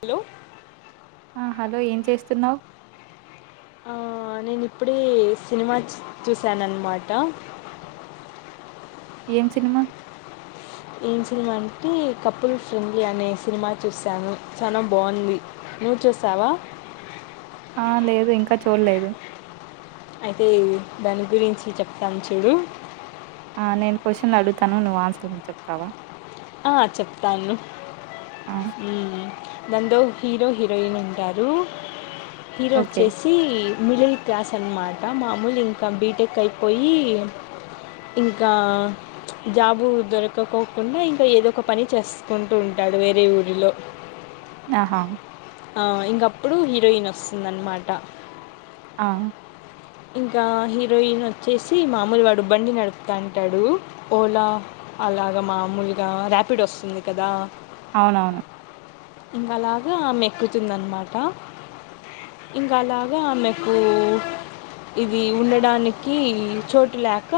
Hello ఆ hello ఏం చేస్తున్నావ్ ఆ నేన్ ఇప్పుడే సినిమా చూసానన్ మాట ఏం సినిమా ఏం సినిమా అంటే కపుల్ ఫ్రెండ్లీ అనే సినిమా చూసాను, చానా బాగుంది నువ్ చూసావా. ఆ లేదు ఇంకా చూడలేదు అయితే దాని గురించి చెప్తాను చూడు ఆ నేను క్వశ్చన్ అడుగుతాను నువ్వు ఆన్సర్ చెప్తావా ఆ చెప్తాను ఆ! దానిలో హీరో హీరోయిన్ ఉంటారు హీరో ఓకే. వచ్చేసి మిడిల్ క్లాస్ అనమాట మామూలు ఇంకా బీటెక్ అయిపోయి ఇంకా జాబు దొరకకోకుండా ఇం ఏదో ఒక పని చేసుకుంటూ ఉంటాడు వేరే ఊరిలో ఆహా ఆ ఇంకప్పుడు హీరోయిన్ వస్తుందన్నమాట ఆ ఇంకా హీరోయిన్ వచ్చేసి మామూలు వాడు బండి నడుపుతా అంటాడు ఓలా అలాగా మామూలుగా ర్యాపిడో వస్తుంది కదా అవునవును ఇంకాఅలాగా ఆమె ఎక్కుతుందన్నమాట ఇంకాఅ లాగా ఆమెకు ఇది ఉండడానికి చోటు లేక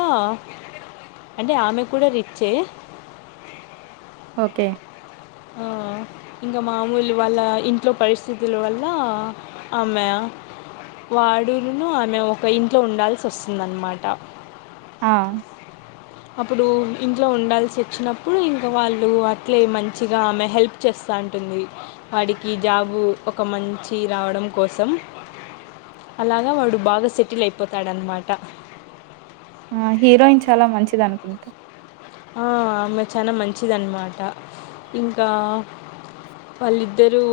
అంటే ఆమె కూడ రిచ్చే ఒకే ఇంకా మామూలు వాళ్ళ ఇంట్లో పరిస్థితుల వల్ల ఆమె వాడునును ఆమె ఒక ఇంట్లో ఉండాల్సి వస్తుందన్నమాట ఆ అప్పుడు ఇంట్లో ఉండాల్సి వచ్చినప్పుడు ఇంకా వాళ్ళు అట్లే మం మంచిగా ఆమె హెల్ప్ చేస్తూ ఉంటుంది వాడికి జాబు ఒక మంచి రావడం కోసం అలాగా వాడు బాగా సెటిల్ అయిపోతాడన్న మాట ఆ హీరోయిన్ చాలా మంచిది అనుకుంట ఆ ఆమె చాలా మంచిదన్నమాట ఇంకా వాళ్ళిద్దరూ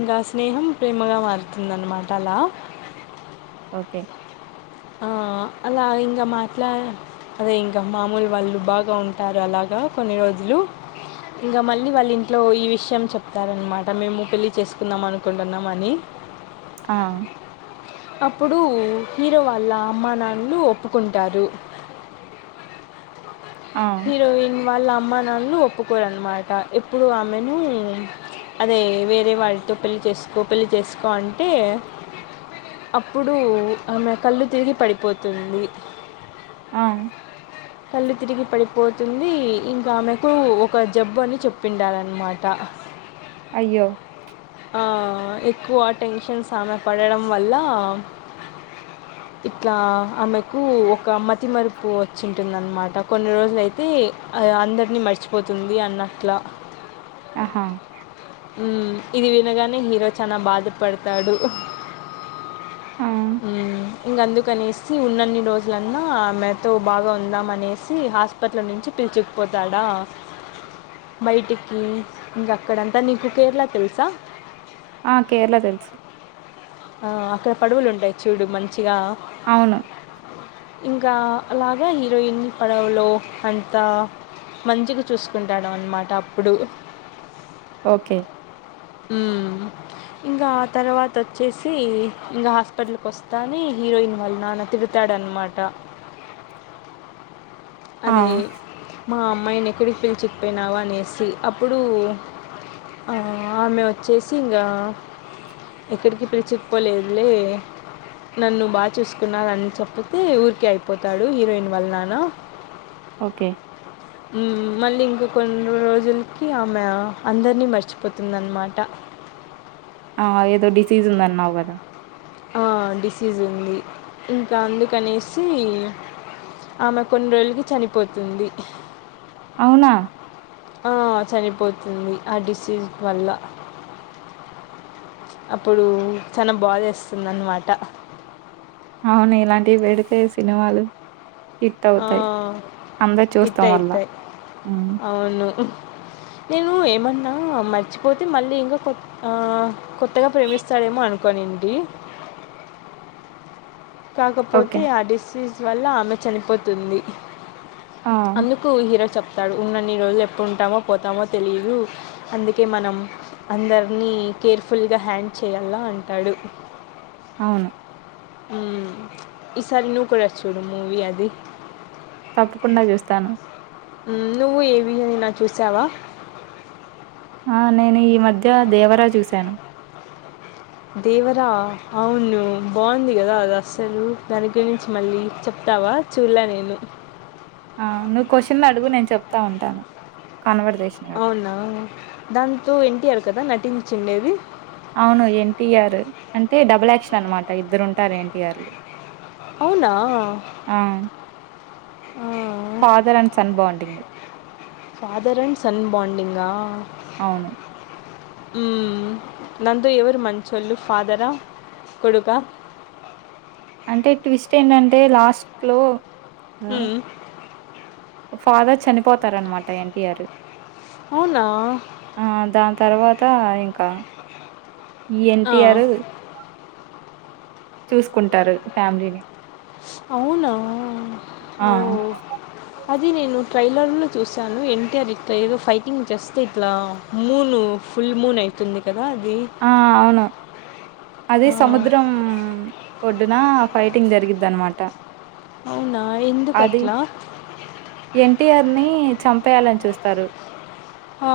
ఇంకా స్నేహం ప్రేమగా మారుతుందన్నమాట అలా ఓకే. ఆ అలా ఇంగా మాట్లా అదే ఇంగా మాములు వాళ్ళు బాగా ఉంటారు, అలాగా కొన్ని రోజులు ఇంగ మళ్ళీ వాళ్ళ ఇంట్లో ఈ విషయం చెప్తారన్మాట మేము పెళ్ళి చేసుకుందాం అనుకుంటున్నాం అని, ఆ అప్పుడు హీరో వాళ్ళ అమ్మా నాన్నలు ఒప్పుకుంటారు. ఆ! హీరోయిన్ వాళ్ళ అమ్మ నాన్నలు ఒప్పుకోరన్మాట ఎప్పుడు ఆమెను అదే వేరే వాళ్ళతో పెళ్లి చేసుకో పెళ్ళి చేసుకో అంటే అప్పుడు ఆమె కళ్ళు తిరిగి పడిపోతుంది. ఆ కళ్ళు తిరిగి పడిపో పోతుంది ఇంకా ఆమెకు ఒక జబ్బు అని చెప్పిండాన్నమాట అయ్యో ఎక్కువ టెన్షన్ ఆమె పడడం వల్ల ఇట్లా ఆమెకు ఒక మతి మరుపు వచ్చింటుందన్నమాట కొన్ని రోజులయితే అందరినీ మర్చిపోతుంది అన్నట్ల ఆహా మ్మ్ ఇది వినగానే హీరో చానా బాధపడుతాడు, ఆ! మ్మ్ అందుకనేసి ఉన్నన్ని రోజులన్నా ఆమేతో బాగా ఉందామనేసి హాస్పిటల్ నుంచి పిలుచుకుపోతాడా బయటికి ఇంగ అక్కడంతా నీకు కేేరళా తెల్స్, చ ఆ కేరళ తెల్చు ఆ అక్కడ పడువులు ఉంటాయి చూడు మంచిగా అవును ఇంకా అలాగా హీరోయిన్ని పడవలో అంతా మంచిగ చూసుకుంటాడు అనమాట అప్పుడు ఓకే ఊమ్ ఇంగ ఆ తర్వాత తొ చ్చేసి ఇంకా హాస్పిటల్కి ఒస్తాని హీరోయిన్ వాళ్ల నాన్న తిడతాడనమాట ఆ! అదే మా అమ్మాయిని ఎక్కడికి పిలిచకపోయినావనేసి అప్పుడు ఆ ఆమె వచ్చేసి ఇంగ ఎక్కడికి పిలుచుకుపోలేదులే నన్ను బా చూసుకున్నారని చెప్పితే ఊరికే అయిపోతాడు హీరోయిన్ వల నానా ఓకే ఊమ్ మళ్ళీ ఇంకా కొన్ని రోజుల్కి ఆమె అందరినీ మర్చిపోతుందనమాట ఆ ఏదో డిసీజ్ ఉందన్నావు గదా ఆ డిసీస్ ఉంది ఇంకా అందుకనేసి ఆమె కొన్ని రోజులకి చనిపోతుంది హ్హ్ అవునా ఆ చనిపోతుంది ఆ డిసీజ్ వల్ల అప్పుడు చన బాదేస్తుంది అన్నమాట అవును ఇలాంటివి వెడితే సినిమాలు హిట్ ఆ అవుతాయి. అందరూ ఇట్ చూస్తాం మళ్ళా. ఐతయి హ్మ్. అవును నేను ఏమన్నా మర్చిపోతే మళ్ళీ ఇంగ కొ ఆ కొ త్తగా ప్రేమిస్తాడమో అను కొనిండి ఓకే. కాకపోతే ఆ డిసీజ్ వల్ల ఆమె చనిపోతుంది ఆ! అందుకు హీరో చెప్ తాడు ఉన్నన్ని రోజులు ఎప్పుడు ఉంటామో పోతామో తెలీదు అందుకే మనం అందరినీ కేర్ఫుల్గా హ్యాండ్ చేయాల అంటాడు. అవును ఊమ్ ఈసారి నువ్వు కూడా చూడు మూవీ అది ప్పకుండా జూస్తాను ఉమ్ నువ్వు ఏవియో ఐన చూసావా ఆ నేను ఈ మధ్య దేవరా చూసాను దేవరా అవును బాగుంది గదా అది అస్సలు దాని గురించి మళ్ళీ చెప్తావా చూలే నేను ఆ నువ్వు క్వశ్చన్లు అడుగు నేను చెప్తా ఉంటాను కన్వర్జేషన్ గదా! అవునా దాంతో ఎన్టీఆర్ కదా నటించిండేవి అవును ఎన్టీఆర్ అంటే డబుల్ యాక్షన్ అనమాట ఇద్దరు ఉంటారు ఎన్టీఆర్లు అవునా father and son bonding father and son బాడింగా అవును. ఉమ్ నాంతో ఎవరు మంచోళ్ళు ఫాదరా కొడుక అంటే ట్విస్ట్ ఏంటంటే లాస్ట్లో ఊమ్ ఫాదర్ చనిపోతారనమాట ఎన్టీఆరు అవునా తర్వాత ఇంకా ఎన్ టి ఆరు చూసుకుంటారు ఫ్యామిలీని అవునా ఆ! ఓ అది నేను ట్రైలర్ లో చూశాను ఎన్ టి ఆర్ ఇట్లా ఏదో ఫైటింగ్ చేస్తే ఇట్లా మూన్ ఫుల్ మూన్ ఐతుంది క ఆ అవునా అదే ఆ! సముద్రం ఒడ్డున ఫై టింగ్ జరిగిద్దన్నమాట అవునా? అది ఎందుకట్లా? ఎన్ టి ఆర్ ని చంపేయాలని చూస్తారు ఆ!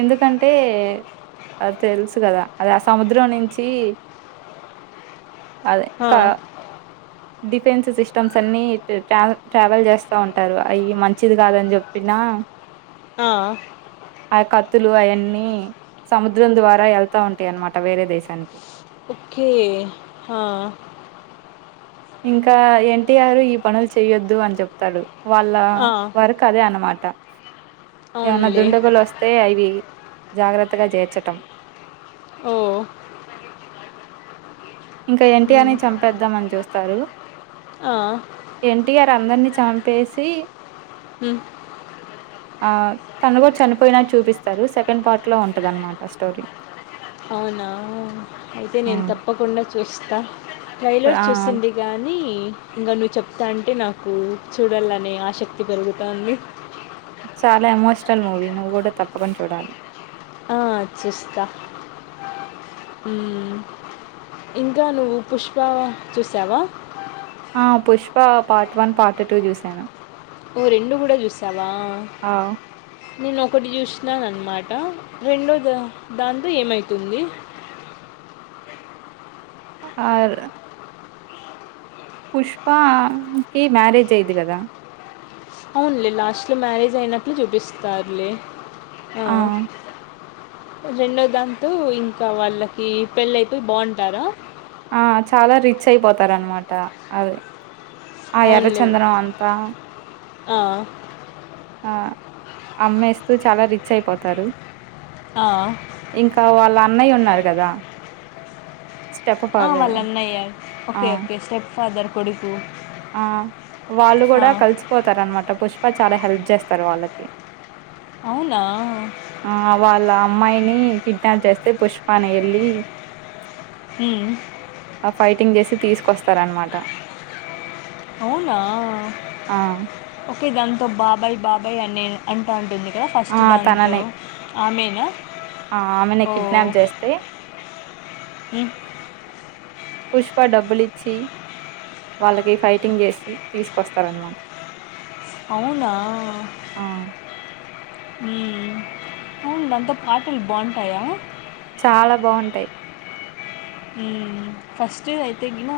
ఎందుకంటే అద్ [unintelligible] తెలుసు కదా అది ఆ సముద్రం నుంచి అదే ఆ! క డిఫెన్స్ సిస్టమ్స్ అన్ని ట్రా ట్రావెల్ చేస్తా ఉంటారు అవి మంచిది కాదని చెప్పిన ఆ ఆ కత్తులు అయన్నీ సము ముద్రం ద్వారా ఎళ్తా ఉంటాయి అనమాట వేరే దేశానికి ఓకే హా ఇంకా ఎన్ టి ఆర్ ఈ పనులు చెయొద్దు అని చెప్తాడు వాళ్ళ ఆ! వరకు అదే అనమా ట ఏమనా అవునులే. దుండగులు వస్తే అవి జాగ్రత్తగా జేర్చటం ఓ ఇంకా ఎన్ టి ఆర్ ని చంపేద్దాం అని చూస్తారు ఆ! ఎన్ టి ఆర్ అందరినీ చంపేసి హు ఆ తను కూడా చనిపోయినా చూపిస్తారు సెకండ్ పార్ట్ లో ఉంటదనమాట స్టోరీ అవునా అయితే నేను హ్మ్. తప్పకుండా చూస్ క ట్రైలర్ ఆ చూసింది గానీ ఇంకా నువ్వు చెప్తా అంటే నాకు చూడాలనే ఆసక్తి పెరుగుతా ఉంది చాలా ఎమోషనల్ మూవీ నువ్వు కూడా తప్పకుండా చూడాలి ఆ చూస్తా మ్మ్ ఇంకా నువ్వు పుష్ప చూసావా ఆ Pushpa part one part two చూసాను ఓ రెండు కూడా చూసా వ ఆ నేను ఒకటి చూసినాను అన్నమాట రెండో దాంతో ఏం అయితుంది ఆ పుష్పా కి మ్యారేజ్ అయిది కదా అవునులే లాస్ట్ లో మ్యారేజ్ అయినట్లు చూపిస్తారులే ఆ రెండో దాంతో ఇంకా వాళ్ళకి పెళ్ళయిపోయి బాగుంటారా ఆ చాలా రిచ్ అయిపోతారు అనమాట అదే ఆ అవునులే. ఎర్రచందనం అంతా ఆ ఆ అమ్మేస్తూ చాలా రిచ్ అయిపోతారు ఆ ఇంకా వాళ్ళ అన్నయ్య ఉండ టాడు కదా ఆ వాళ్ళన్నాయ్యారు ఆ! ఓకే ఓకే స్టెప్ ఫాదర్ కొడుకు ఆ వాళ్ళు ఆ కూడా కలిసిపోతారు అనమాట పుష్ప చాలా హెల్ప్ చేస్త స్తాడు వాళ్ళకి అవునా ఆ వాళ్ళ అమ్మాయిని కిడ్నాప్ చేస్తే పుష్ప నే వెళ్ళి ఉమ్, ఆ ఫైటింగ్ చేసి తీసుకు క్కొస్తారనమాట అవునా దాంట్లో బాబాయి బాబాయి అనే అంటా అంటుంది ఇక్క ఫస్ట్ ఆ! దాంతో తననే ఆమైన ఆమెనే కిడ్నాప్ చేస్తే ఉమ్, పుష్ప డబ్బులిచ్చి వాళ్ళకి ఫైటింగ్ చేసి తీసుకొస్తారనమాట అవునా ఆ! మ్మ్ దాంతో పాటలు బాగుంటాయా చాలా బాగుంటాయి ఫస్ట్ అయితే ఎగిన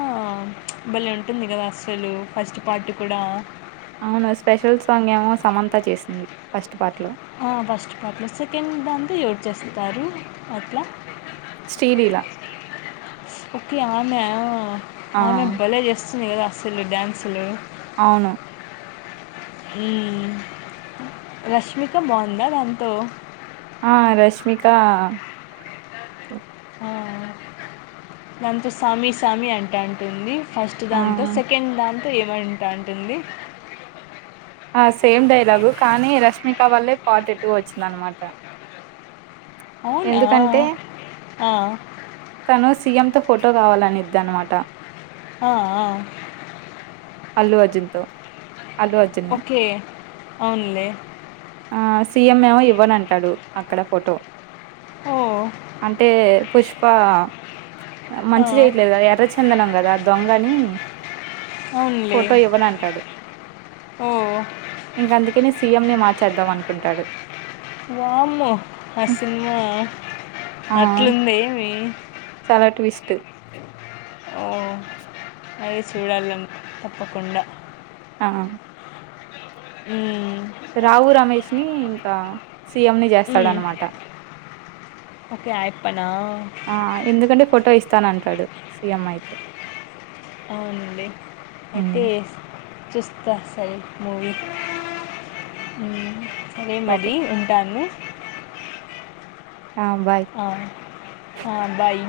బలి ఉంటుంది కదా అసలు ఫస్ట్ పాటు కూడా అవును స్పెషల్ సాంగ్ ఏమో సమంత చేసింది ఫస్ట్ పార్ట్ లో ఫస్ట్ పాట్లు సెకండ్ దాంతో ఎవరు చేస్తారు అట్లా శ్రీలీలా ఓకే ఆమె ఆమె బలే జ చేస్త చెయ్యదు అస్సలు డ్యాన్సులు అవును మ్మ్ రష్మిక బాగుందా దాంతో ఆ రష్మికా దాంతో సామి సామి అంటంటుంది ఫస్ట్ ఆ! దాంతో సెకండ్ దాన్ ఏమంటాంటుంది ఆ సేమ్ డైలాగు కానీ రష్మిక వల్లే పార్ట్ టు వచ్చిందనమాట అవునా ఎందుకంటే ఆ తో ఫోటో కావాలనిద్దనమాట ఆఆ అల్లు అర్జున్ తో అల్లు అర్జున్ని అవున్లే ఆ సీఎం ఏమో ఇవ్వనంటాడు అక్కడ ఫోటో ఓ అంటే పుష్ బ ఆ, మంచి చేయట్లేదు ఎర్రచందనం కదా దొంగ అని అవునులే ఫోటో ఇవ్వనంటాడు ఓ ఇంక అందుకనే సీఎం ని మార్చ అనుకుంటాడు వామ్మో ఆ సినిమా ఆ! అట్లుంది ఏమి చాలా ట్విస్ట్ ఓ అదే చూడాలి నేను తప్పకుండా ఆ మ్మ్ రావు రమేష్ ని ఇంకా సీ ఎం ని మ్మ్. చేస్తాడనమాట ఓకే అయిపోనా ఆ ఎందుకంటే ఫోటో ఇస్తానంటాడు సిఎం అయితే అవునండి ఉమ్ అయితే చూస్త సరి మూవీ సరే ఓకే మరి ఉంటాను ఆ బాయ్ ఆ, ఆ బాయ్